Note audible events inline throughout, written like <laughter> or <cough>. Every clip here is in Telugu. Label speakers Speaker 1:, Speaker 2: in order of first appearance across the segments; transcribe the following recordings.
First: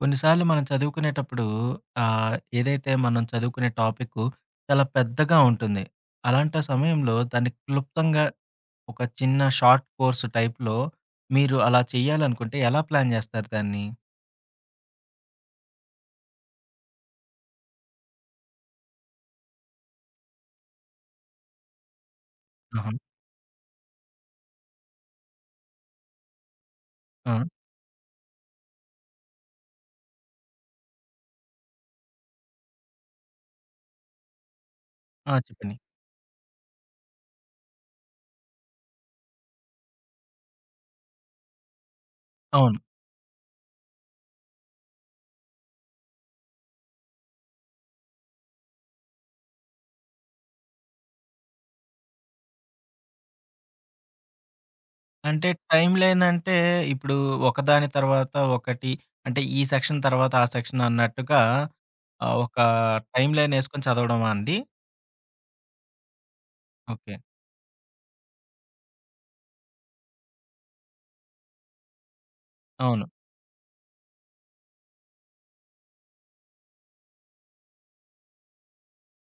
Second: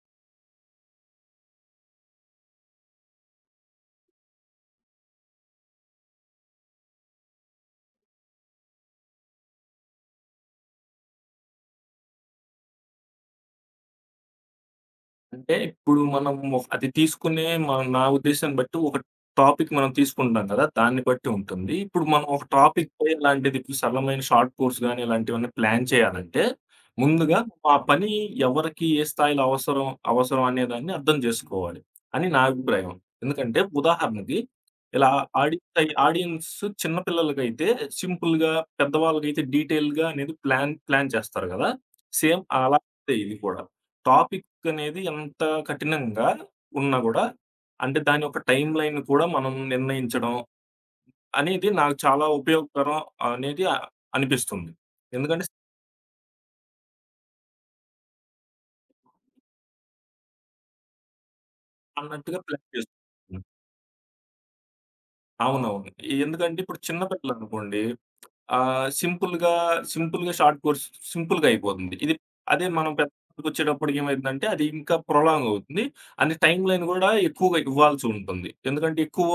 Speaker 1: కొన్నిసార్లు మనం చదువుకునేటప్పుడు ఏదైతే మనం చదువుకునే టాపిక్కు చాలా పెద్దగా ఉంటుంది. అలాంటి సమయంలో దాన్ని క్లుప్తంగా ఒక చిన్న షార్ట్ కోర్స్ టైప్‌లో మీరు అలా చేయాలనుకుంటే ఎలా ప్లాన్ జేస్తారు దాన్ని?
Speaker 2: అంటే ఇప్పుడు మనం ఒ అది తీసుకునే మన నా ఉద్దేశాన్ని బట్టి ఒక టాపిక్ మనం తీసుకుంటాం కదా! దాన్ని బట్టి ఉంటుంది. ఇప్పుడు మనం ఒక
Speaker 1: ఆహా!
Speaker 2: టాపిక్‌పై ఇలాంటిది ఇప్పుడు సరళమైన షార్ట్ కోర్స్ గాని ఇలాంటివన్నీ ప్లాన్ చేయాలంటే,
Speaker 1: ఆ!
Speaker 2: ముందుగా ఆ పని ఎవరికి ఏ స్థాయిలో అవసరం, అవసరం అనేదాన్ని అర్థం జేసుకోవాలి అని నా అభిప్రాయం. ఎందుకంటే ఉదాహరణకి ఇలా
Speaker 1: ఆ!
Speaker 2: ఆడియన్స్
Speaker 1: చెప్పండి.
Speaker 2: అయి ఆడియన్స్ చిన్న పిల్లలకైతే సింపుల్‌గా, పెద్దవాళ్ళకైతే డీటెయిల్‌గా అనేది ప్లాన్ ప్లాన్ చేస్తారు గదా! సేమ్
Speaker 1: అవును.
Speaker 2: అలాగే ఇది కూడా. టాపిక్ వర్క్ అనేది ఎంత కఠినంగా ఉన్నా గూడా, అంటే దాని యొక్క టైమ్‌లైన్ కూడా మనం నిర్ణయించడం అనేది నాకు చాలా ఉపయోగకరం అనేది అనిపిస్తుంది. ఎందుకంటే
Speaker 1: అంటే టైమ్ లేదంటే ఇప్పుడు ఒకదాని తర్వాత ఒకటి అంటే ఈ సెక్షన్ తర్వాత ఆ సెక్షన్ అన్నట్టుగా
Speaker 2: అన్నట్టుగా
Speaker 1: ఒక
Speaker 2: ప్లాన్ చేసు
Speaker 1: టైమ్
Speaker 2: హ్మ్.
Speaker 1: లైన్ యేసుకొని చదవడమా అండి?
Speaker 2: అవునవును. ఎందుకంటే ఇప్పుడు చిన్న
Speaker 1: ఓకే.
Speaker 2: పిల్లలనుకోండి సింపుల్‌గా, షార్ట్ కోర్స్ సింపుల్‌గా అయిపోతుంది. ఇది అదే మనం
Speaker 1: అవును.
Speaker 2: పెద్దకొచ్చేటప్పటికి ఏమైతుందంటే, అది ఇంకా ప్రొలాంగ్ అవుతుంది. అండ్ టైమ్ లైన్ గూడా ఎక్కువగా ఇవ్వాల్సి ఉంటుంది. ఎందుకంటే ఎక్కువ,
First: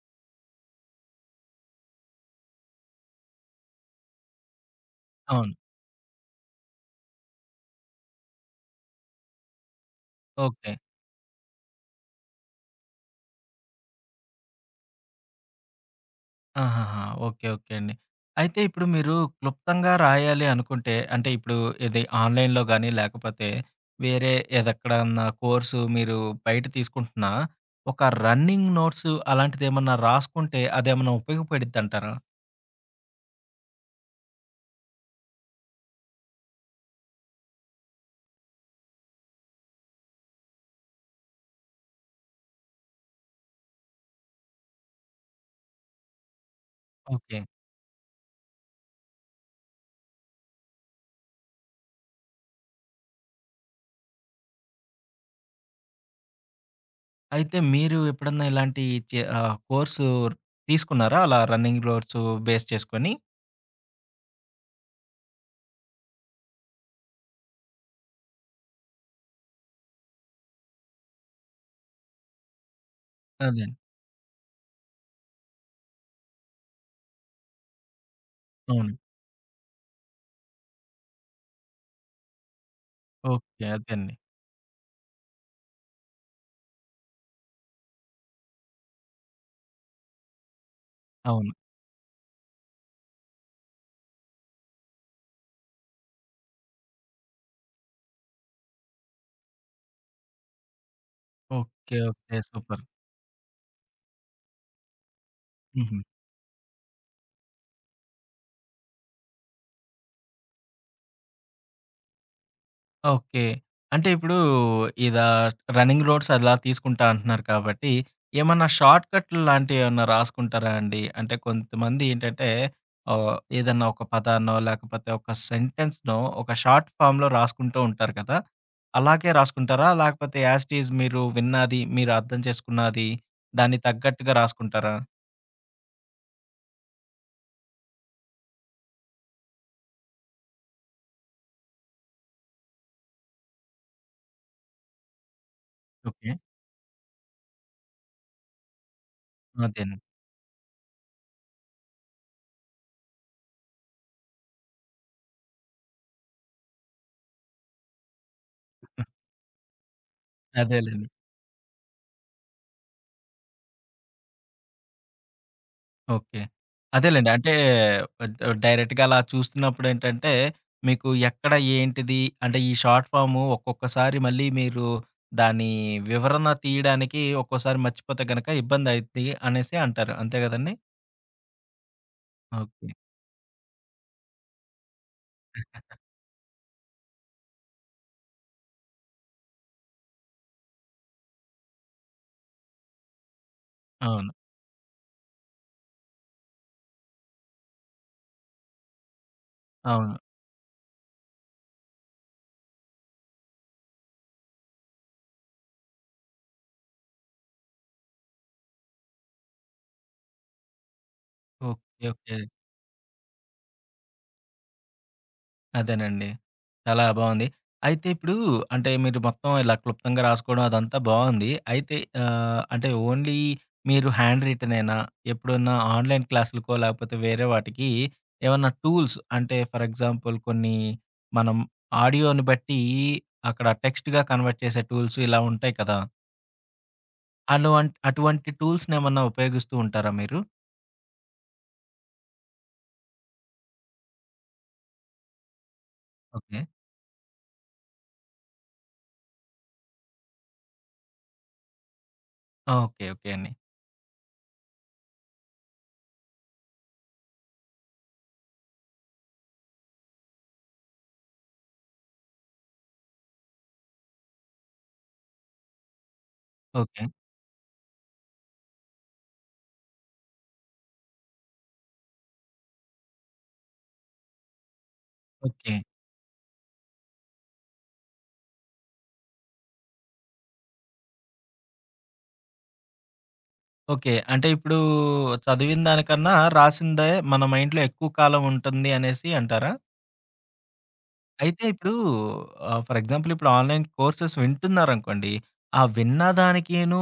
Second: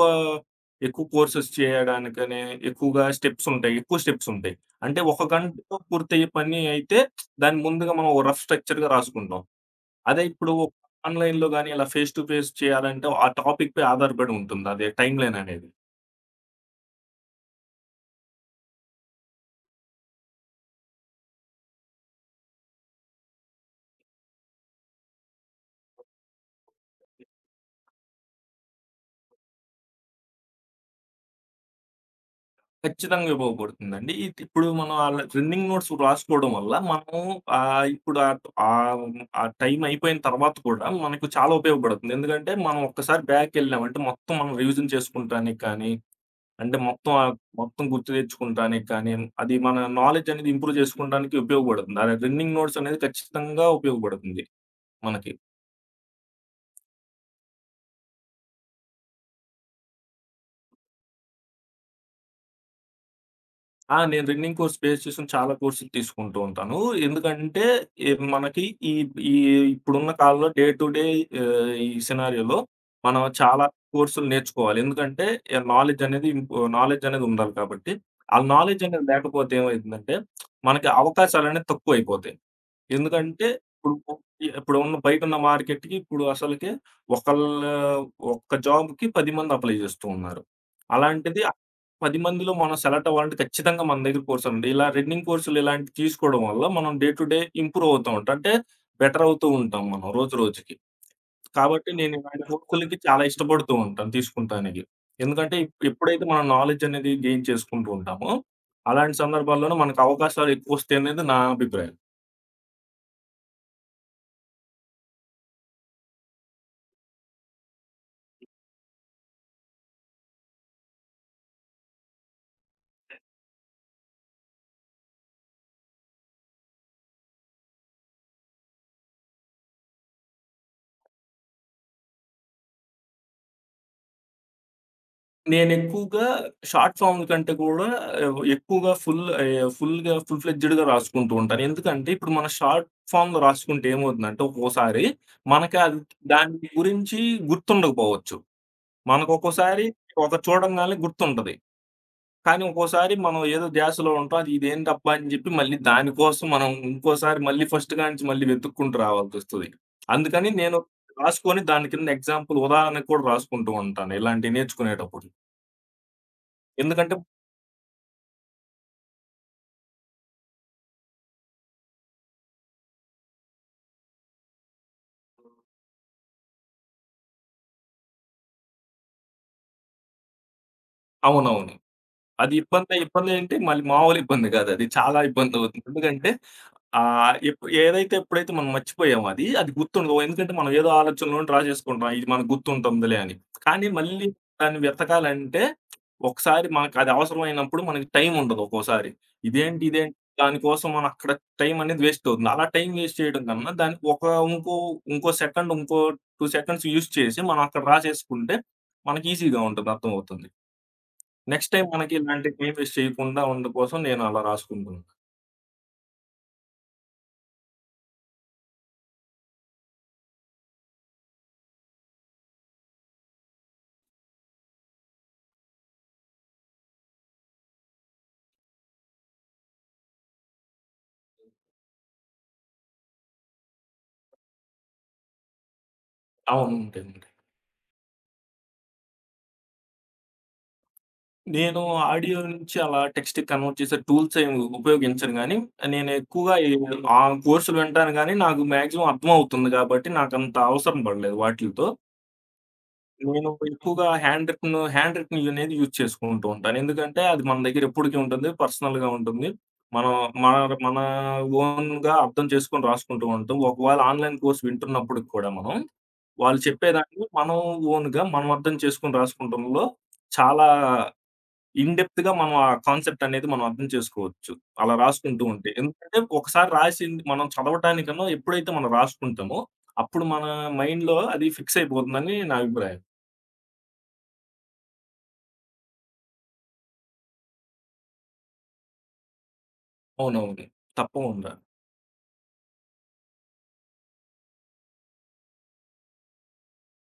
Speaker 2: ఎక్కువ కోర్సెస్ చేయడానికనే ఎక్కువగా స్టెప్స్ ఉంటాయి. ఎక్కువ స్టెప్స్ ఉంటాయి. అంటే ఒక
Speaker 1: అవును.
Speaker 2: గంటలో పూర్తయ్యే పని అయితే దాన్ని ముందుగా మనం ఓ రఫ్ స్ట్రక్చర్‌గా రాసుకుంటాం. అదే ఇప్పుడు
Speaker 1: ఓకే.
Speaker 2: ఆన్‌లైన్‌లో గాని ఇలా ఫేస్ టు ఫేస్ చేయాలంటే ఆ టాపిక్ పై ఆధారపడి ఉంటుంది. అదే టైమ్ లైన్ అనేది.
Speaker 1: ఆహాహా! ఓకే. ఓకే అండి. అయితే ఇప్పుడు మీరు క్లుప్తంగా రాయాలి అనుకుంటే, అంటే ఇప్పుడు ఇది ఆన్‌లైన్‌లో గాని, లేకపోతే వేరే ఏదెక్కడన్నా కోర్సు మీరు బయట తీసుకుంటున్నా, ఒక రన్నింగ్ నోట్స్ అలాంటిదేమన్నా రాసుకుంటే అదేమన్నా ఉపయోగపడిద్దంటారా?
Speaker 2: ఖచ్చితంగా ఉపయోగపడుతుందండి. ఇప్పుడు మనం ఆ రన్నింగ్ నోట్స్ రాసుకోవడం వల్ల మనం ఆహ్, ఇప్పుడు ఆహ్, ఆహ్, ఆ టైం అయిపోయిన తర్వాత కూడా మనకు చాలా ఉపయోగపడుతుంది. ఎందుకంటే మనం ఒక్కసారి బ్యాక్‌కెళ్ళామంటే మొత్తం మనం రివిజన్ చేసుకుంటానికి కానీ, అంటే మొత్తం
Speaker 1: ఓకే.
Speaker 2: మొత్తం గుర్తు తెచ్చుకుంటానికి కానీ, అది మన నాలెడ్జ్ అనేది ఇంప్రూవ్ చేసుకోవడానికి ఉపయోగపడుతుంది. ఆ రన్నింగ్ నోట్స్ అనేది ఖచ్చితంగా ఉపయోగపడుతుంది మనకి.
Speaker 1: అయితే మీరు ఎప్పుడన్నా ఇలాంటి కోర్సు తీసుకున్నారా? అలా రన్నింగ్ నోట్స్ బేస్ చేసుకొని?
Speaker 2: ఆ! నేను రిన్నింగ్ కోర్స్ బేస్ చేసుకొని చాలా కోర్సులు తీసుకుంటూ ఉంటాను. ఎందుకంటే, ఈ మనకి ఈ ఈ ఇప్పుడున్న కాలంలో డే టు డే ఈ సినారియోలో మనం
Speaker 1: అదే
Speaker 2: చాలా
Speaker 1: అండి.
Speaker 2: కోర్సులు నేర్చుకోవాలి. ఎందుకంటే, నాలెడ్జ్ అనేది నాలెడ్జ్ అనేది ఉండాలి కాబట్టి, ఆ నాలెడ్జ్
Speaker 1: అవును.
Speaker 2: అనేది లేకపోతే ఏమైతుందంటే, మనకి అవకాశాలనేవి తక్కువైపోతాయి. ఎందుకంటే
Speaker 1: ఓకే. అదే
Speaker 2: ఇప్పుడు
Speaker 1: అండి.
Speaker 2: ఇప్పుడున్న బయటున్న మార్కెట్‌కి ఇప్పుడు అసలకే ఒకళ్ళు ఒక్క జాబ్‌కి 10 మంది అప్లై చేస్తూ ఉన్నారు. అలాంటిది
Speaker 1: అవును.
Speaker 2: 10 మందిలో మనం సెలెక్ట్ అవ్వాలంటే ఖచ్చితంగా మన దగ్గర కోర్స్ ఉంది. ఇలా రన్నింగ్ కోర్సులు ఇలాంటివి తీసుకోవడం వల్ల మనం డే టు డే ఇంప్రూవ్ అవుతూ ఉంటాం. అంటే బెటర్ అవుతూ ఉంటాం మనం రోజు రోజుకి. కాబట్టి
Speaker 1: ఓకే.
Speaker 2: నేను
Speaker 1: ఓకే.
Speaker 2: ఇలాంటి
Speaker 1: సూపర్.
Speaker 2: కోర్సులకి చాలా ఇష్టపడుతూ ఉంటాను తీసుకుంటానికి. ఎందుకంటే
Speaker 1: హుహు.
Speaker 2: ఎప్పుడైతే మనం నాలెడ్జ్ అనేది గెయిన్ చేసుకుంటూ ఉంటామో, అలాంటి సందర్భాల్లోనే మనకు అవకాశాలు ఎక్కువొస్తాయనేది నా అభిప్రాయం.
Speaker 1: ఓకే. అంటే ఇప్పుడు ఇదా రన్నింగ్ రోడ్స్ అలా తీసుకుంటా అంటున్నారు కాబట్టి, ఏమన్నా షార్ట్ కట్లు లాంటియేమన్నా రాసుకుంటారా అండి? అంటే కొంతమంది ఏంటంటే ఏదన్నా ఒక పదాన్నో, లేకపోతే ఒక సెంటెన్స్‌నో ఒక షార్ట్ ఫార్మ్‌లో రాసుకుంటూ ఉంటారు కదా! అలాగే రాసుకుంటారా? లేకపోతే యాజ్ ఇట్ ఈజ్ మీరు విన్నది, మీరు అర్థం చేసుకున్నది, దానికి తగ్గట్టుగా రాసుకుంటారా?
Speaker 2: నేనెక్కువగా షార్ట్ ఫార్మ్ కంటే కూడా ఎక్కువగా ఫుల్ ఆహ్, ఫుల్‌గా ఫుల్ ఫ్లెడ్జ్‌డ్‌గా రాసుకుంటూ ఉంటాను. ఎందుకంటే ఇప్పుడు మనం షార్ట్ ఫార్మ్‌లో రాసుకుంటే ఏమవుతుందంటే ఒక్కోసారి మనకి అది
Speaker 1: ఓకే.
Speaker 2: దాని గురించి గుర్తుండకపోవచ్చు. మనకు ఒక్కోసారి
Speaker 1: అదేనండి.
Speaker 2: ఒకటి చూడంగానే గుర్తుంటది. కానీ ఒక్కోసారి మనం ఏదో ధ్యాసలో ఉంటాం. అది ఇదేంటబ్బా! అని జెప్పి మళ్ళీ దానికోసం మనం ఇంకోసారి మళ్ళీ ఫస్ట్ కానించి మళ్ళీ వెతుక్కుంటూ రావాల్సొస్తది. అందుకని నేను
Speaker 1: అదేలెండి.
Speaker 2: రాసుకొని దాని కింద ఎగ్జాంపుల్ ఉదాహరణకు కూడా రాసుకుంటూ ఉంటాను ఇలాంటివి నేర్చుకునేటప్పుడు.
Speaker 1: ఓకే.
Speaker 2: ఎందుకంటే
Speaker 1: అదేలెండి. అంటే డైరెక్ట్‌గా అలా చూస్తున్నప్పుడేంటంటే, మీకు ఎక్కడ ఏంటిది అంటే ఈ షార్ట్ ఫార్మ్ ఒక్కొక్కసారి మళ్ళీ మీరు దాని వివరణ తీయడానికి ఒక్కోసారి మర్చిపోతే గనక ఇబ్బందయిద్ది అనేసి అంటారు. అంతే గదండీ!
Speaker 2: అవునవును. అది
Speaker 1: ఓకే.
Speaker 2: ఇబ్బందే. ఇబ్బందేంటి మళ్ళీ మామూలు ఇబ్బంది కాదది. చాలా ఇబ్బందవుతుంది. ఎందుకంటే ఆహ్, ఎప్పు ఏదైతే ఎప్పుడైతే మనం మర్చిపోయామో అది, అది గుర్తుండదు. ఎందుకంటే మనం ఏదో ఆలోచనలో డ్రా చేసుకుంటాం. ఇది మనకు గుర్తుంటుందిలే అని. కానీ మళ్ళీ
Speaker 1: అవును.
Speaker 2: దాన్ని వెతకాలంటే ఒకసారి మనకది అవసరమైనప్పుడు మనకి టైం ఉండదు ఒక్కోసారి. ఇదేంటి? ఇదేంటి?
Speaker 1: అవును.
Speaker 2: దానికోసం మనం అక్కడ టైం అనేది వేస్ట్ అవుతుంది. అలా టైం వేస్ట్ చేయడం కన్నా దానికి ఒక ఇంకో ఇంకో సెకండ్, ఇంకో 2 సెకండ్స్ యూజ్ చేసి మనం అక్కడ డ్రా చేసుకుంటే మనకి ఈజీగా ఉంటుంది. అర్థమవుతుంది. Next time
Speaker 1: okay.
Speaker 2: మనకి
Speaker 1: ఓకే.
Speaker 2: ఇలాంటి ప్లేలిస్ట్ చేయకుండా ఉండడం కోసం నేను అలా రాసుకుంటున్నాను.
Speaker 1: అదేనండి. చాలా బావుంది. అయితే ఇప్పుడు అంటే మీరు మొత్తం ఇలా క్లుప్తంగా రాసుకోవడం అదంతా బావుంది. అయితే అంటే ఓన్లీ మీరు హ్యాండ్ రిటనేనా? ఎప్పుడన్నా ఆన్‌లైన్ క్లాసులకో లేకపోతే వేరే వాటికి ఏమన్నా టూల్స్ అంటే ఫర్ ఎగ్జాంపుల్ కొన్ని మనం ఆడియోని బట్టి అక్కడ టెక్స్ట్‌గా కన్వర్ట్ చేసే టూల్స్ ఇలా ఉంటాయి కదా!
Speaker 2: అవును. ఉంటాయండి.
Speaker 1: అటువంటి టూల్స్‌నేమన్నా ఉపయోగిస్తూ ఉంటారా మీరు?
Speaker 2: నేను ఆడియో నుంచి అలా టెక్స్ట్‌కి కన్వర్ట్ చేసే టూల్స్ ఏమి ఉపయోగించను గానీ, నేను ఎక్కువగా
Speaker 1: ఓకే.
Speaker 2: ఈ ఆ కోర్సులు వింటాను గానీ, నాకు మాక్సిమం అర్థమవుతుంది గాబట్టి నాకంత అవసరం పడలేదు వాటిలతో.
Speaker 1: ఆ! ఓకే. ఓకే
Speaker 2: నేను
Speaker 1: అండి.
Speaker 2: ఎక్కువగా హ్యాండ్ రిటెన్ అనేది యూజ్ చేసుకుంటూ ఉంటాను. ఎందుకంటే అది మన దగ్గర ఎప్పటికి ఉంటుంది. పర్సనల్‌గా ఉంటుంది. మనం మన మన ఓన్‌గా అర్థం చేసుకొని రాసుకుంటూ ఉంటాం. ఒకవేళ ఆన్‌లైన్ కోర్స్ వింటున్నప్పటికి కూడా మనం, వాళ్ళు
Speaker 1: ఓకే.
Speaker 2: చెప్పేదాన్ని మనం ఓన్‌గా మనం అర్థం చేసుకొని రాసుకుంటంలో చాలా ఇన్ డెప్త్‌గా మనం ఆ కాన్సెప్ట్ అనేది మనం అర్థం చేసుకోవచ్చు. అలా రాసుకుంటూ ఉంటే.
Speaker 1: ఓకే.
Speaker 2: ఎందుకంటే ఒకసారి రాసింది మనం చదవటానికన్నా ఎప్పుడైతే మనం రాసుకుంటామో అప్పుడు మన మైండ్‌లో అది ఫిక్స్ అయిపోతుందని నా అభిప్రాయం.
Speaker 1: ఓకే. అంటే ఇప్పుడు చదివిన దానికన్నా రాసిందే మన మైండ్‌లో ఎక్కువ కాలం ఉంటుంది అనేసి అంటారా?
Speaker 2: అవునవును. తప్పకుండా.
Speaker 1: అయితే ఇప్పుడు ఫర్ ఎగ్జాంపుల్ ఇప్పుడు ఆన్‌లైన్ కోర్సెస్ వింటున్నారనుకోండి. ఆ విన్న దానికిను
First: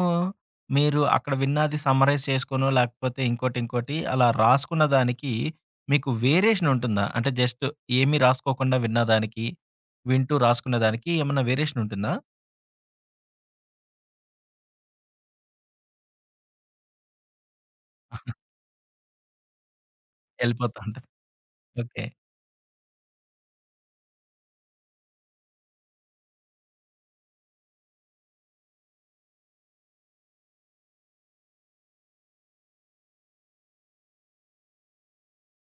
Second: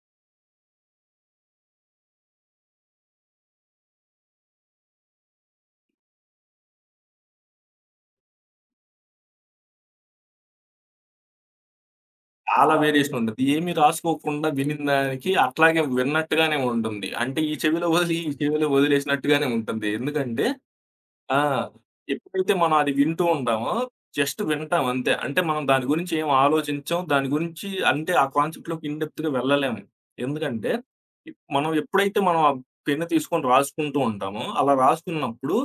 Speaker 1: మీరు అక్కడ విన్నది సమ్మరైజ్ చేసుకోనో, లేకపోతే ఇంకోటి, ఇంకోటి అలా రాసుకున్న దానికి మీకు వేరియేషన్ ఉంటుందా? అంటే జస్ట్ ఏమి రాసుకోకుండా విన్న దానికి, వింటూ రాసుకున్న దానికి ఏమన్నా వేరియేషన్ ఉంటుందా?
Speaker 2: చాలా వేరియేషన్ ఉంటది. ఏమి రాసుకోకుండా వినినదానికి అట్లాగే విన్నట్టుగానే ఉంటుంది. అంటే ఈ చెవిలో వదిలి, ఈ
Speaker 1: <laughs>
Speaker 2: చెవిలో వదిలేసినట్టుగానే ఉంటుంది. ఎందుకంటే,
Speaker 1: ఎళ్ళిపోతా ఉంటది.
Speaker 2: ఆ!
Speaker 1: ఓకే.
Speaker 2: ఎప్పుడైతే మనం అది వింటూ ఉంటామో, జస్ట్ వింటాం అంతే. అంటే మనం దాని గురించి ఏం ఆలోచించం. దాని గురించి అంటే ఆ కాన్సెప్ట్‌లోకి ఇన్ డెప్త్‌గా వెళ్ళలేము. ఎందుకంటే, మనం ఎప్పుడైతే మనం ఆ పెన్ను తీసుకొని రాసుకుంటూ ఉంటామో, అలా రాసుకున్నప్పుడు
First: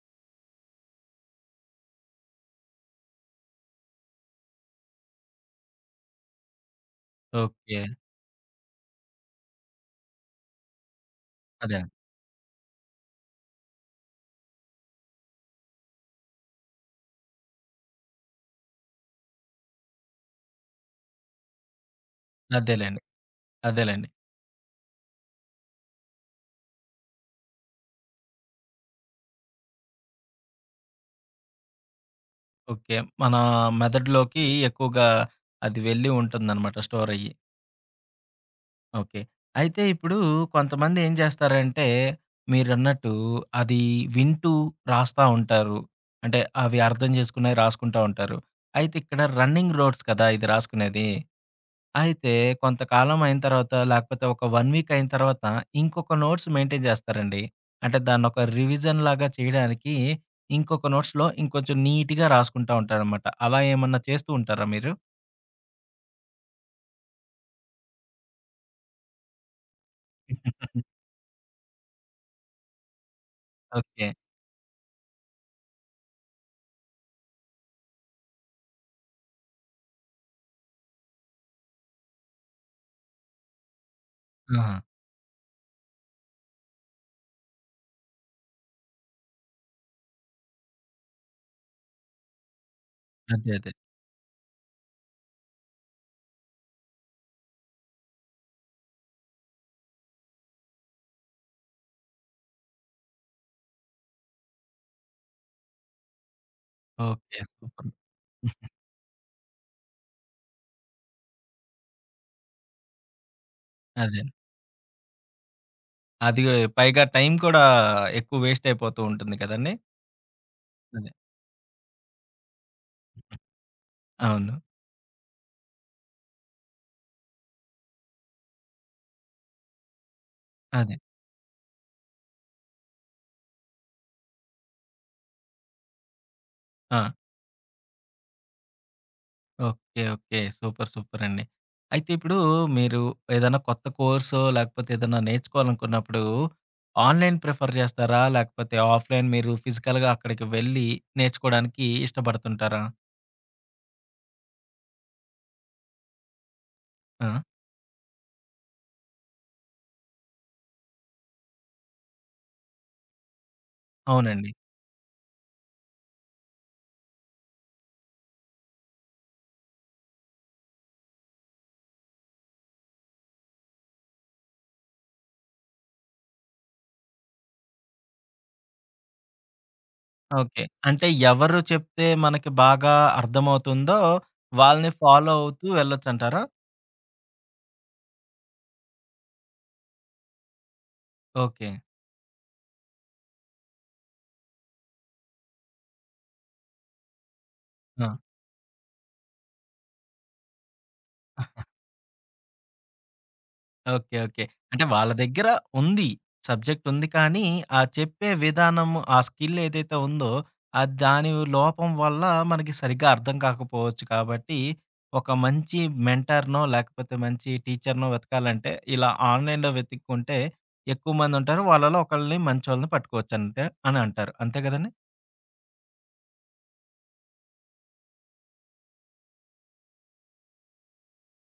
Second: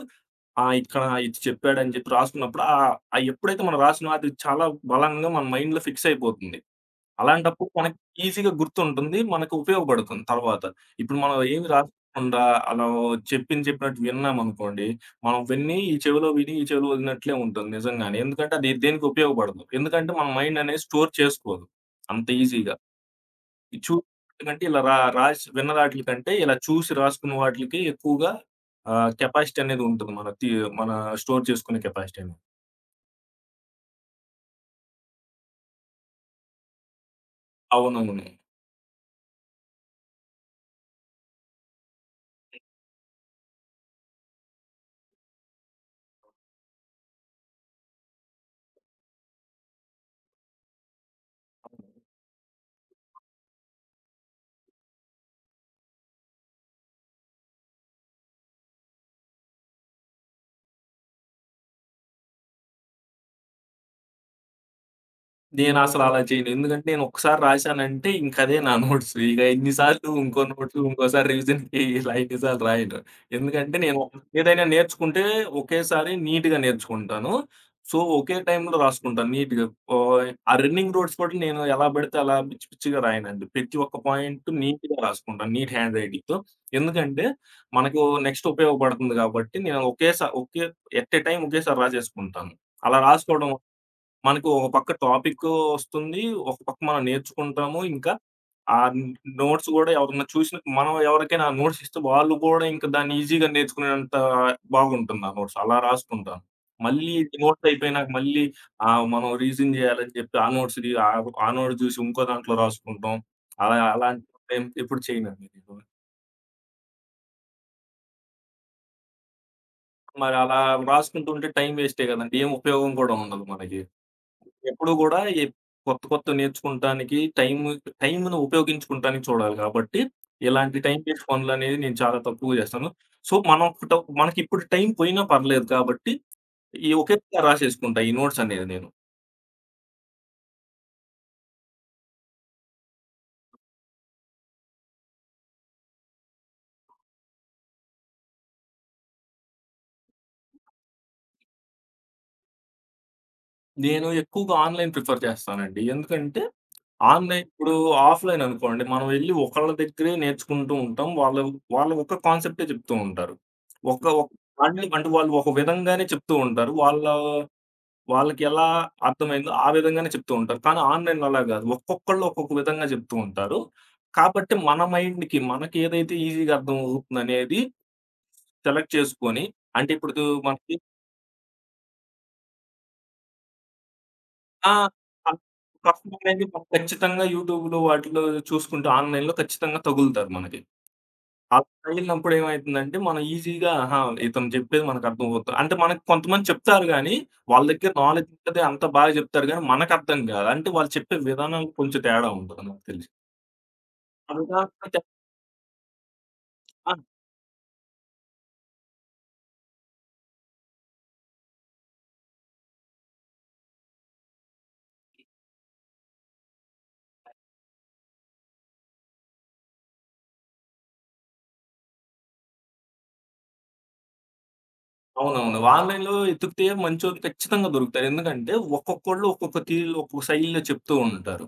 Speaker 2: ఆ! ఇక్కడ ఇది చెప్పాడని చెప్పి రాసుకున్నప్పుడు ఎప్పుడైతే మనం రాసినామో అది చాలా బలంగా మన మైండ్‌లో ఫిక్స్ అయిపోతుంది. అలాంటప్పుడు
Speaker 1: ఓకే.
Speaker 2: మనకి ఈజీ‌గా గుర్తుంటుంది. మనకు ఉపయోగపడుతుంది తర్వాత. ఇప్పుడు మనం ఏమి
Speaker 1: అదే.
Speaker 2: రాసుకోకుండా అలా చెప్పింది చెప్పినట్టు విన్నామనుకోండి, మనం విని ఈ చెవిలో విని, ఈ చెవిలో వదిలినట్లే ఉంటుంది నిజంగానే. ఎందుకంటే అది దేనికి ఉపయోగపడదు. ఎందుకంటే మన మైండ్ అనేది స్టోర్ చేసుకోదు అంత ఈజీ‌గా.
Speaker 1: అదేలెండి.
Speaker 2: ఈ చూ
Speaker 1: అదేలెండి.
Speaker 2: కంటే ఇలా రాసి విన్న వాటిల కంటే ఇలా చూసి రాసుకున్న వాటిలకి ఎక్కువగా కెపాసిటీ అనేది ఉంటుంది. మన స్టోర్ చేసుకునే కెపాసిటీ అనేది.
Speaker 1: ఓకే. మన మెదడులోకి ఎక్కువగా అది వెళ్ళి ఉంటుందనమాట స్టోర్ అయ్యి.
Speaker 2: అవునవును.
Speaker 1: ఓకే. అయితే ఇప్పుడు కొంతమంది ఏం చేస్తారంటే, మీరన్నట్టు అది వింటూ రాస్తా ఉంటారు. అంటే అవి అర్థం చేసుకున్నయి రాసుకుంటా ఉంటారు. అయితే ఇక్కడ రన్నింగ్ రోడ్స్ కదా! ఇది రాసుకునేది. అయితే కొంతకాలం అయిన తర్వాత లేకపోతే ఒక 1 వీక్ అయిన తర్వాత ఇంకొక నోట్స్ మెయింటైన్ చేస్తారండి. అంటే దాన్నొక రివిజన్ లాగా చేయడానికి ఇంకొక నోట్స్‌లో ఇంకొంచెం నీట్‌గా రాసుకుంటా ఉంటారనమాట. అలా ఏమన్నా చేస్తూ ఉంటారా మీరు?
Speaker 2: నేనసలు అలా చేయను. ఎందుకంటే నేను ఒక్కసారి రాశానంటే ఇంక అదే నా నోట్స్. ఇక ఎన్ని సార్లు ఇంకో నోట్స్
Speaker 1: <laughs>
Speaker 2: ఇంకోసారి రివిజన్‌కి ఇలా ఎన్ని సార్లు రాయను. ఎందుకంటే నేను
Speaker 1: ఓకే.
Speaker 2: ఏదైనా నేర్చుకుంటే ఒకేసారి నీట్‌గా నేర్చుకుంటాను. సో, ఒకే టైమ్‌లో రాసుకుంటాను నీట్‌గా. ఓయ్ ఆ రన్నింగ్ నోట్స్ కూడా నేను ఎలా పడితే అలా పిచ్చి పిచ్చిగా రాయనండి. ప్రతి ఒక్క పాయింట్
Speaker 1: ఆహా!
Speaker 2: నీట్‌గా రాసుకుంటాను. నీట్ హ్యాండ్ రైటింగ్‌తో. ఎందుకంటే మనకు నెక్స్ట్ ఉపయోగపడుతుంది కాబట్టి నేను ఒకే ఎట్ ఎ టైమ్ ఒకేసారి రాసేసుకుంటాను. అలా రాసుకోవడం
Speaker 1: అదే. అదే.
Speaker 2: మనకు ఒక పక్క టాపిక్ వస్తుంది. ఒక పక్క మనం నేర్చుకుంటాము. ఇంకా ఆ నోట్స్ గూడా ఎవరన్నా చూసిన మనం ఎవరికైనా ఆ నోట్స్ ఇస్తే వాళ్ళు గూడా ఇంకా దాన్ని ఈజీగా నేర్చుకునేంత బాగుంటుంది ఆ నోట్స్. అలా రాసుకుంటాను. మళ్ళీ
Speaker 1: ఓకే.
Speaker 2: Notes
Speaker 1: super.
Speaker 2: అయిపోయినాక మళ్ళీ మనం రీజన్ జేయాలని చెప్పి ఆ నోట్స్ రి ఆ ఆ నోట్ చూసి ఇంకో దాంట్లో రాసుకుంటాం. అలా
Speaker 1: అదే.
Speaker 2: అలాంటి నేను ఎప్పుడు చేయనండి. నేను.
Speaker 1: అది పైగా టైం కూడా ఎక్కువ వేస్ట్ అయిపోతూ ఉంటుంది కదండీ!
Speaker 2: మరి అలా
Speaker 1: అదే.
Speaker 2: రాసుకుంటూ ఉంటే టైం వేస్టే గదండీ! ఏం ఉపయోగం కూడా ఉండదు మనకి.
Speaker 1: అవును.
Speaker 2: ఎప్పుడు గూడా కొత్త కొత్తవి నేర్చుకుంటానికి టైమును ఉపయోగించుకుంటానికి చూడాలి గాబట్టి, ఇలాంటి
Speaker 1: అదే.
Speaker 2: టైం వేస్ట్ పనులనేవి నేను చాలా తక్కువ జేస్తాను. సో, మనం ట మనకిప్పుడు టైం పోయినా పర్లేదు కాబట్టి, ఈ
Speaker 1: ఆ!
Speaker 2: ఒకేసారి రాసేసుకుంటా ఈ నోట్స్ అనేది నేను.
Speaker 1: ఓకే. ఓకే. సూపర్. సూపరండి. అయితే ఇప్పుడు మీరు ఏదైనా కొత్త కోర్సో, లేకపోతే ఏదైనా నేర్చుకోవాలనుకున్నప్పుడు ఆన్‌లైన్ ప్రిఫర్ చేస్తారా? లేకపోతే ఆఫ్‌లైన్ మీరు ఫిజికల్‌గా అక్కడికి వెళ్ళి నేర్చుకోవడానికి ఇష్టపడుతుంటారా?
Speaker 2: నేను ఎక్కువగా ఆన్‌లైన్ ప్రిఫర్ చేస్తానండి. ఎందుకంటే,
Speaker 1: ఆ!
Speaker 2: ఆన్‌లైన్ ఇప్పుడు ఆఫ్‌లైన్ అనుకోండి, మనం వెళ్లి ఒకళ్ళ దగ్గరే నేర్చుకుంటూ ఉంటాం. వాళ్ళు వాళ్ళు ఒక కాన్సెప్టే చెప్తూ ఉంటారు. ఒక ఒక
Speaker 1: అవునండి.
Speaker 2: అంటే వాళ్ళు ఒక విధంగానే చెప్తూ ఉంటారు. వాళ్ళకెలా అర్థమైందో ఆ విధంగానే చెప్తూ ఉంటారు. కానీ ఆన్‌లైన్‌లో అలా గాదు. ఒక్కొక్కళ్ళు ఒక్కొక్క విధంగా చెప్తూ ఉంటారు. కాబట్టి మన మైండ్‌కి మనకేదైతే ఈజీగా అర్థమవుతుందనేది సెలెక్ట్ చేసుకొని అంటే ఇప్పుడు
Speaker 1: ఓకే.
Speaker 2: మనకి
Speaker 1: అంటే ఎవరు చెప్తే మనకి బాగా అర్థమవుతుందో
Speaker 2: ఆ!
Speaker 1: వాళ్ళని ఫాలో
Speaker 2: కష్
Speaker 1: అవుతూ వెళ్ళొచ్చంటారా?
Speaker 2: కష్టమనేది ఖచ్చితంగా యూట్యూబ్‌లో వాటిలో చూసుకుంటే ఆన్‌లైన్‌లో ఖచ్చితంగా తగులుతారు మనకి. అలా
Speaker 1: ఓకే.
Speaker 2: తగిలినప్పుడు ఏమైతుందంటే, మనం ఈజీగా ఆహా! ఇతను చెప్పేది మనకు అర్థమవుతుంది. అంటే మనకు కొంతమంది చెప్తారు గానీ, వాళ్ళ దగ్గర
Speaker 1: ఆ!
Speaker 2: నాలెడ్జ్ ఉంటది. అంతా బాగా చెప్తారు గానీ, మనకర్థం కాదు. అంటే వాళ్ళు చెప్పే విధానం కొంచెం తేడా ఉంటది నాకు తెలిసి.
Speaker 1: ఓకే.
Speaker 2: అది
Speaker 1: ఓకే.
Speaker 2: కాక
Speaker 1: అంటే వాళ్ళ దగ్గర ఉంది. సబ్జెక్ట్ ఉంది కానీ, ఆ చెప్పే విధానము, ఆ స్కిల్ ఏదైతే ఉందో, అది దాని లోపం వల్ల మనకి సరిగ్గా అర్థం కాకపోవచ్చు కాబట్టి, ఒక మంచి మెంటార్‌నో, లేకపోతే మంచి టీచర్‌నో వెతకాలంటే, ఇలా ఆన్‌లైన్‌లో వెతుక్కుంటే ఎక్కువ మందుంటారు. వాళ్ళలో ఒకళ్ళని మంచోళ్ళని పట్టుకోవచ్చంటే అని అంటారు. అంతే కదండీ?
Speaker 2: అవునవును. ఆన్‌లైన్‌లో ఎతుకితే మంచోళ్ళు ఖచ్చితంగా దొరుకుతారు. ఎందుకంటే ఒక్కొక్కళ్ళు ఒక్కొక్క తీరులో, ఒక్కొక్క శైలిలో చెప్తూ ఉంటారు.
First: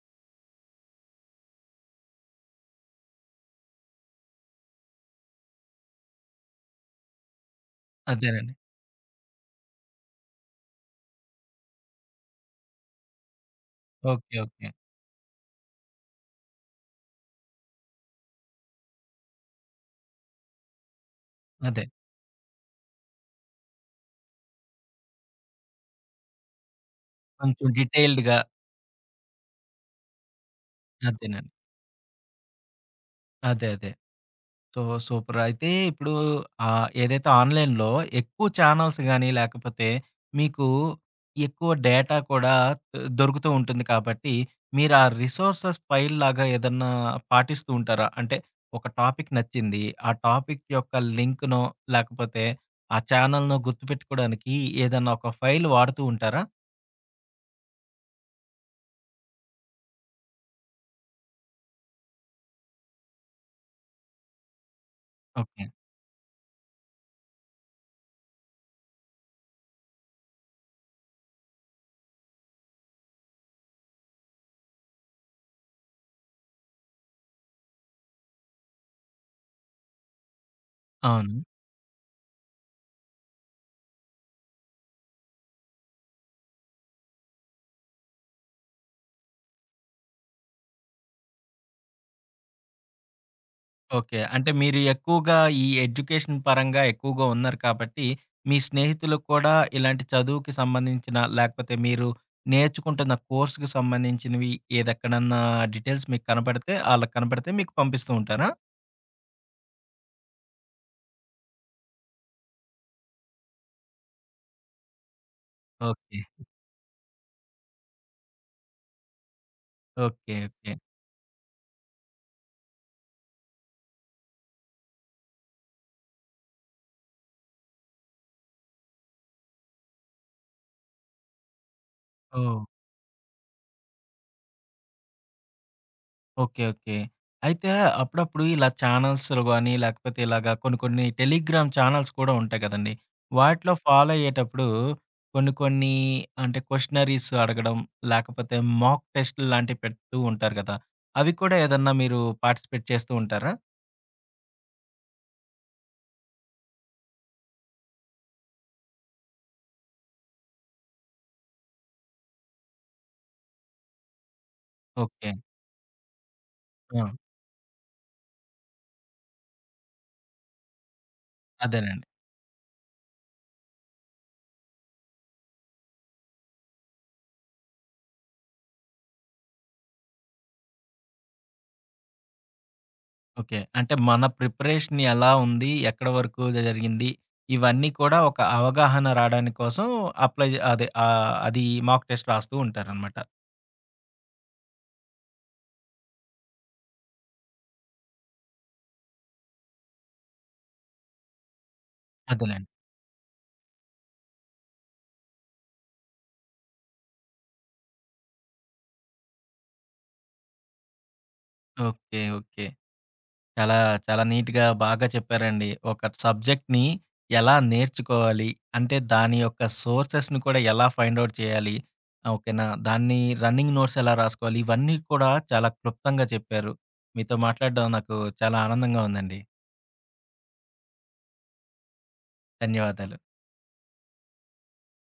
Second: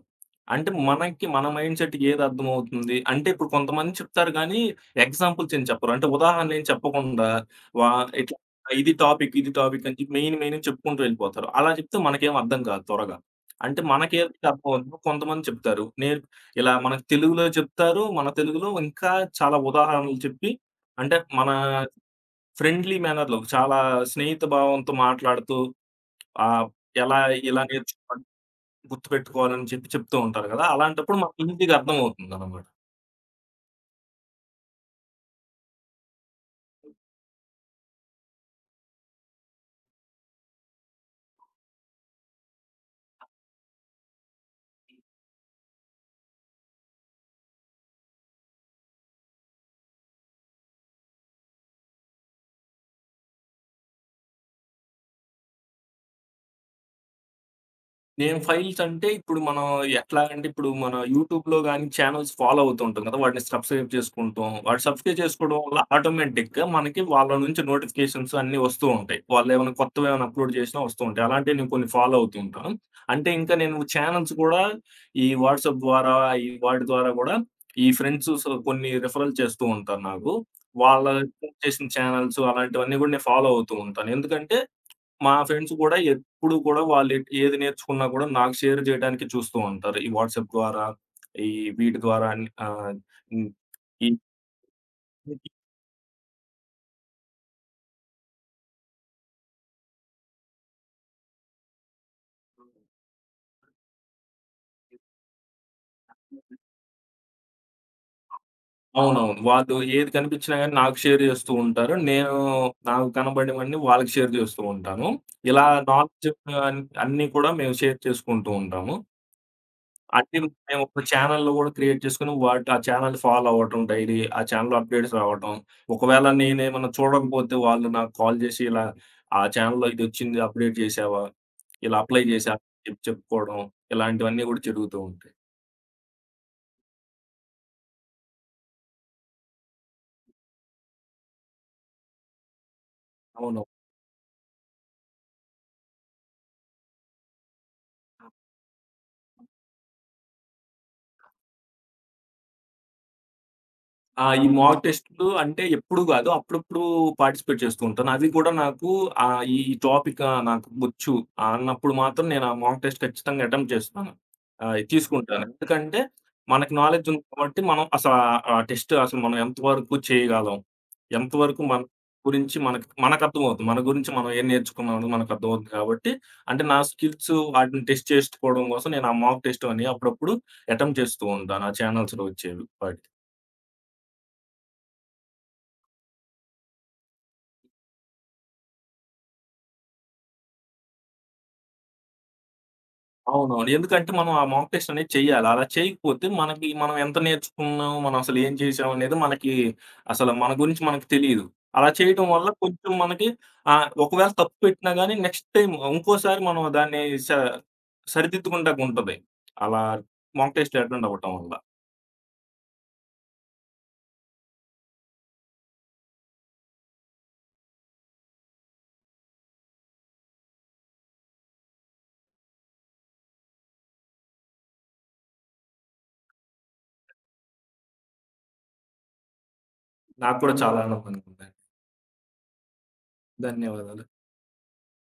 Speaker 2: అంటే మనకి మన మైండ్ సెట్‌కి ఏది అర్థమవుతుంది అంటే ఇప్పుడు కొంతమంది చెప్తారు గానీ, ఎగ్జాంపుల్స్ ఏం చెప్పరు. అంటే ఉదాహరణలు ఏం చెప్పకుండా వా ఇట్లా
Speaker 1: అదేనండి.
Speaker 2: ఇది టాపిక్, ఇది టాపిక్ అని చెప్పి మెయిన్‌వి చెప్పుకుంటూ వెళ్ళిపోతారు. అలా చెప్తే మనకేం అర్థం కాదు త్వరగా. అంటే
Speaker 1: ఓకే.
Speaker 2: మనకేదైతే
Speaker 1: ఓకే.
Speaker 2: అర్థమవుతుందో కొంతమంది చెప్తారు. నేను ఇలా మనకు తెలుగులో చెప్తారు. మన తెలుగులో ఇంకా చాలా ఉదాహరణలు చెప్పి అంటే మన
Speaker 1: అదే.
Speaker 2: ఫ్రెండ్లీ మేనర్‌లో చాలా స్నేహిత భావంతో మాట్లాడుతూ ఆహ్, ఎలా ఇలా
Speaker 1: కొంచెం
Speaker 2: హ్మ్. నేర్చుకోవాలి,
Speaker 1: డీటెయిల్డ్‌గా
Speaker 2: గుర్తుపెట్టుకోవాలని చెప్పి చెప్తూ ఉంటారు గదా! అలాంటప్పుడు మనకి
Speaker 1: అదేనండి.
Speaker 2: ఈజీగా అర్థమవుతుందనమాట.
Speaker 1: అదే. అదే. So, super. అయితే ఇప్పుడు ఏదైతే ఆన్‌లైన్‌లో ఎక్కువ చానెల్స్ గాని, లేకపోతే మీకు ఎక్కువ డేటా కూడా దొరుకుతూ ఉంటుంది కాబట్టి, మీరు ఆ రిసోర్సెస్ ఫైల్ లాగా ఏదన్నా పాటిస్తూ ఉంటారా? అంటే ఒక టాపిక్ నచ్చింది. ఆ టాపిక్ యొక్క లింక్‌నో, లేకపోతే ఆ ఛానెల్‌నో గుర్తుపెట్టుకోవడానికి ఏదన్నా ఒక ఫైల్ వాడుతూ ఉంటారా?
Speaker 2: నేను ఫైల్స్ అంటే ఇప్పుడు మనం ఎట్లాగంటే ఇప్పుడు మన యూట్యూబ్‌లో గాని చానెల్స్ ఫాలో అవుతూ ఉంటాం కదా! వాటిని సబ్‌స్క్రైబ్ చేసుకుంటాం. వాటి సబ్‌స్క్రైబ్ చేసుకోవడం
Speaker 1: ఓకే.
Speaker 2: వల్ల ఆటోమేటిక్‌గా మనకి వాళ్ళ నుంచి నోటిఫికేషన్స్ అన్నీ వస్తూ ఉంటాయి. వాళ్ళేమైనా కొత్తవేమైనా అప్‌లోడ్ చేసినా వస్తూ ఉంటాయి. అలాంటివి నేను కొన్ని ఫాలో అవుతూ ఉంటాను. అంటే ఇంకా నేను చానెల్స్ కూడా ఈ వాట్సాప్ ద్వారా ఈ వాటి ద్వారా కూడా ఈ ఫ్రెండ్స్ సో కొన్ని రిఫరల్ చేస్తూ ఉంటారు నాకు. వాళ్ళ
Speaker 1: అవును.
Speaker 2: చేసిన చానెల్స్ అలాంటివన్నీ కూడా నేను ఫాలో అవుతూ ఉంటాను. ఎందుకంటే మా ఫ్రెండ్స్ గూడా ఎప్పుడు గూడా వాళ్ళు ఏది నేర్చుకున్నా గూడా నాకు షేర్ జేయడానికి చూస్తూ ఉంటారు. ఈ వాట్సాప్ ద్వారా, ఈ వీటి ద్వారా అని హ్మ్. ఈ
Speaker 1: ఓకే. అంటే మీరు ఎక్కువగా ఈ ఎడ్యుకేషన్ పరంగా ఎక్కువగా ఉన్నారు కాబట్టి, మీ స్నేహితులకు కూడా ఇలాంటి చదువుకి సంబంధించిన, లేకపోతే మీరు నేర్చుకుంటున్న కోర్స్‌కి సంబంధించినవి ఏదెక్కడన్నా డీటెయిల్స్ మీకు కనపడితే, ఆళ్ళకి కనపడితే మీకు పంపిస్తూ ఉంటారా?
Speaker 2: అవునవును. వాళ్ళు ఏది కనిపించినా గానీ నాకు షేర్ జేస్తూ ఉంటారు. నేను నాకు కనబడినవన్నీ వాళ్ళకి షేర్ జేస్తూ ఉంటాను. ఇలా
Speaker 1: ఓకే.
Speaker 2: నాలెడ్జ్ అన్నీ కూడా మేము షేర్ చేసుకుంటూ ఉంటాము.
Speaker 1: ఓకే.
Speaker 2: అంటే
Speaker 1: ఓకే.
Speaker 2: మేమొక ఛానెల్‌లో గూడా క్రియేట్ చేసుకొని వాటి ఆ ఛానెల్ ఫాలో అవ్వటం డైలీ. ఆ ఛానెల్‌లో అప్‌డేట్స్ రావటం. ఒకవేళ నేనేమన్నా చూడకపోతే వాళ్ళు నాకు కాల్ జేసి ఇలా ఆ ఛానెల్‌లో ఇదొచ్చింది అప్‌డేట్ జేశావా? ఇలా అప్లై జేశా
Speaker 1: ఓహ్!
Speaker 2: అని చెప్పుకోవడం. ఇలాంటివన్నీ గూడా జరుగుతూ ఉంటాయి.
Speaker 1: ఓకే. ఓకే. అయితే అప్పుడప్పుడు ఇలా ఛానల్స్‌లో గాని, లేకపోతే ఇలాగా కొన్ని కొన్ని టెలిగ్రామ్ ఛానల్స్ కూడా ఉంటాయి కదండీ!
Speaker 2: అవును.
Speaker 1: వాటిలో ఫాలో అయ్యేటప్పుడు కొన్ని కొన్ని అంటే క్వెషనరీస్ అడగడం, లేకపోతే మాక్ టెస్ట్‌లు లాంటివి పెడుతూ ఉంటారు కదా! అవి కూడా ఏదన్నా మీరు పార్టిసిపేట్ చేస్తూ ఉంటారా?
Speaker 2: ఆ! ఈ మాక్ టెస్ట్‌లు అంటే ఎప్పుడు గాదు. అప్పుడప్పుడు పార్టిసిపేట్ చేస్తూ ఉంటాను. అది కూడా నాకు ఈ టాపిక్ నాకు బొచ్చు అన్నప్పుడు మాత్రం నేను ఆ మాక్ టెస్ట్ ఖచ్చితంగా అటెంప్ట్ చేస్తాను.
Speaker 1: ఓకే.
Speaker 2: తీసుకుంటాను. ఆ! ఎందుకంటే మనకి నాలెడ్జ్
Speaker 1: ఆ!
Speaker 2: ఉంది కాబట్టి మనం ఆ టెస్ట్ అసలు మనం ఎంతవరకు చేయగలం? ఎంతవరకు మన
Speaker 1: అదేనండి.
Speaker 2: గురించి మనకు మనకర్థమవుతుంది. మన గురించి మనం ఏం నేర్చుకున్నాం అనేది మనకర్థమవుతుంది కాబట్టి, అంటే నా స్కిల్స్ వాటిని టెస్ట్ చేసుకోవడం కోసం నేను ఆ మాక్ టెస్ట్ అని అప్పుడప్పుడు అటెంప్ట్ చేస్తూ ఉంటాను. ఆ చానెల్స్‌లో వచ్చేవి వాటికి.
Speaker 1: ఓకే. అంటే మన ప్రిపరేషన్ ఎలా ఉంది? ఎక్కడ వరకు జరిగింది? ఇవన్నీ కూడా ఒక అవగాహన రావడానికి కోసం అది మాక్ టెస్ట్ రాస్తూ ఉంటారనమాట.
Speaker 2: అవునవును. ఎందుకంటే మనం ఆ మాక్ టెస్ట్ అనేది చేయాలి. అలా చేయకపోతే మనకి మనం ఎంత నేర్చుకున్నాం, మనం అసలు ఏం చేసాం అనేది మనకి అసలు మన గురించి మనకు తెలీదు. అలా చేయటం వల్ల
Speaker 1: అదేలెండి.
Speaker 2: కొంచెం మనకి ఒకవేళ తప్పు పెట్టినా గాని నెక్స్ట్ టైమ్ ఇంకోసారి మనం దాన్ని స సరిదిద్దుకుంటాకుంటది. అలా మాక్ టెస్ట్ అటెండ్ అవ్వటం వల్ల.
Speaker 1: ఓకే. ఓకే. చాలా, చాలా నీట్‌గా బాగా చెప్పారండి. ఒక సబ్జెక్ట్‌ని ఎలా నేర్చుకోవాలి? అంటే దాని యొక్క సోర్సెస్‌ని కూడా ఎలా ఫైండ్ ఔట్ చేయాలి? ఓకేనా? దాన్ని రన్నింగ్ నోట్స్ ఎలా రాసుకోవాలి? ఇవన్నీ కూడా చాలా క్లుప్తంగా చెప్పారు. మీతో మాట్లాడడం నాకు చాలా ఆనందంగా ఉందండి.
Speaker 2: నాకు కూడా చాలా ఆనందంగా ఉందండి.
Speaker 1: ధన్యవాదాలు.
Speaker 2: ధన్యవాదాలు.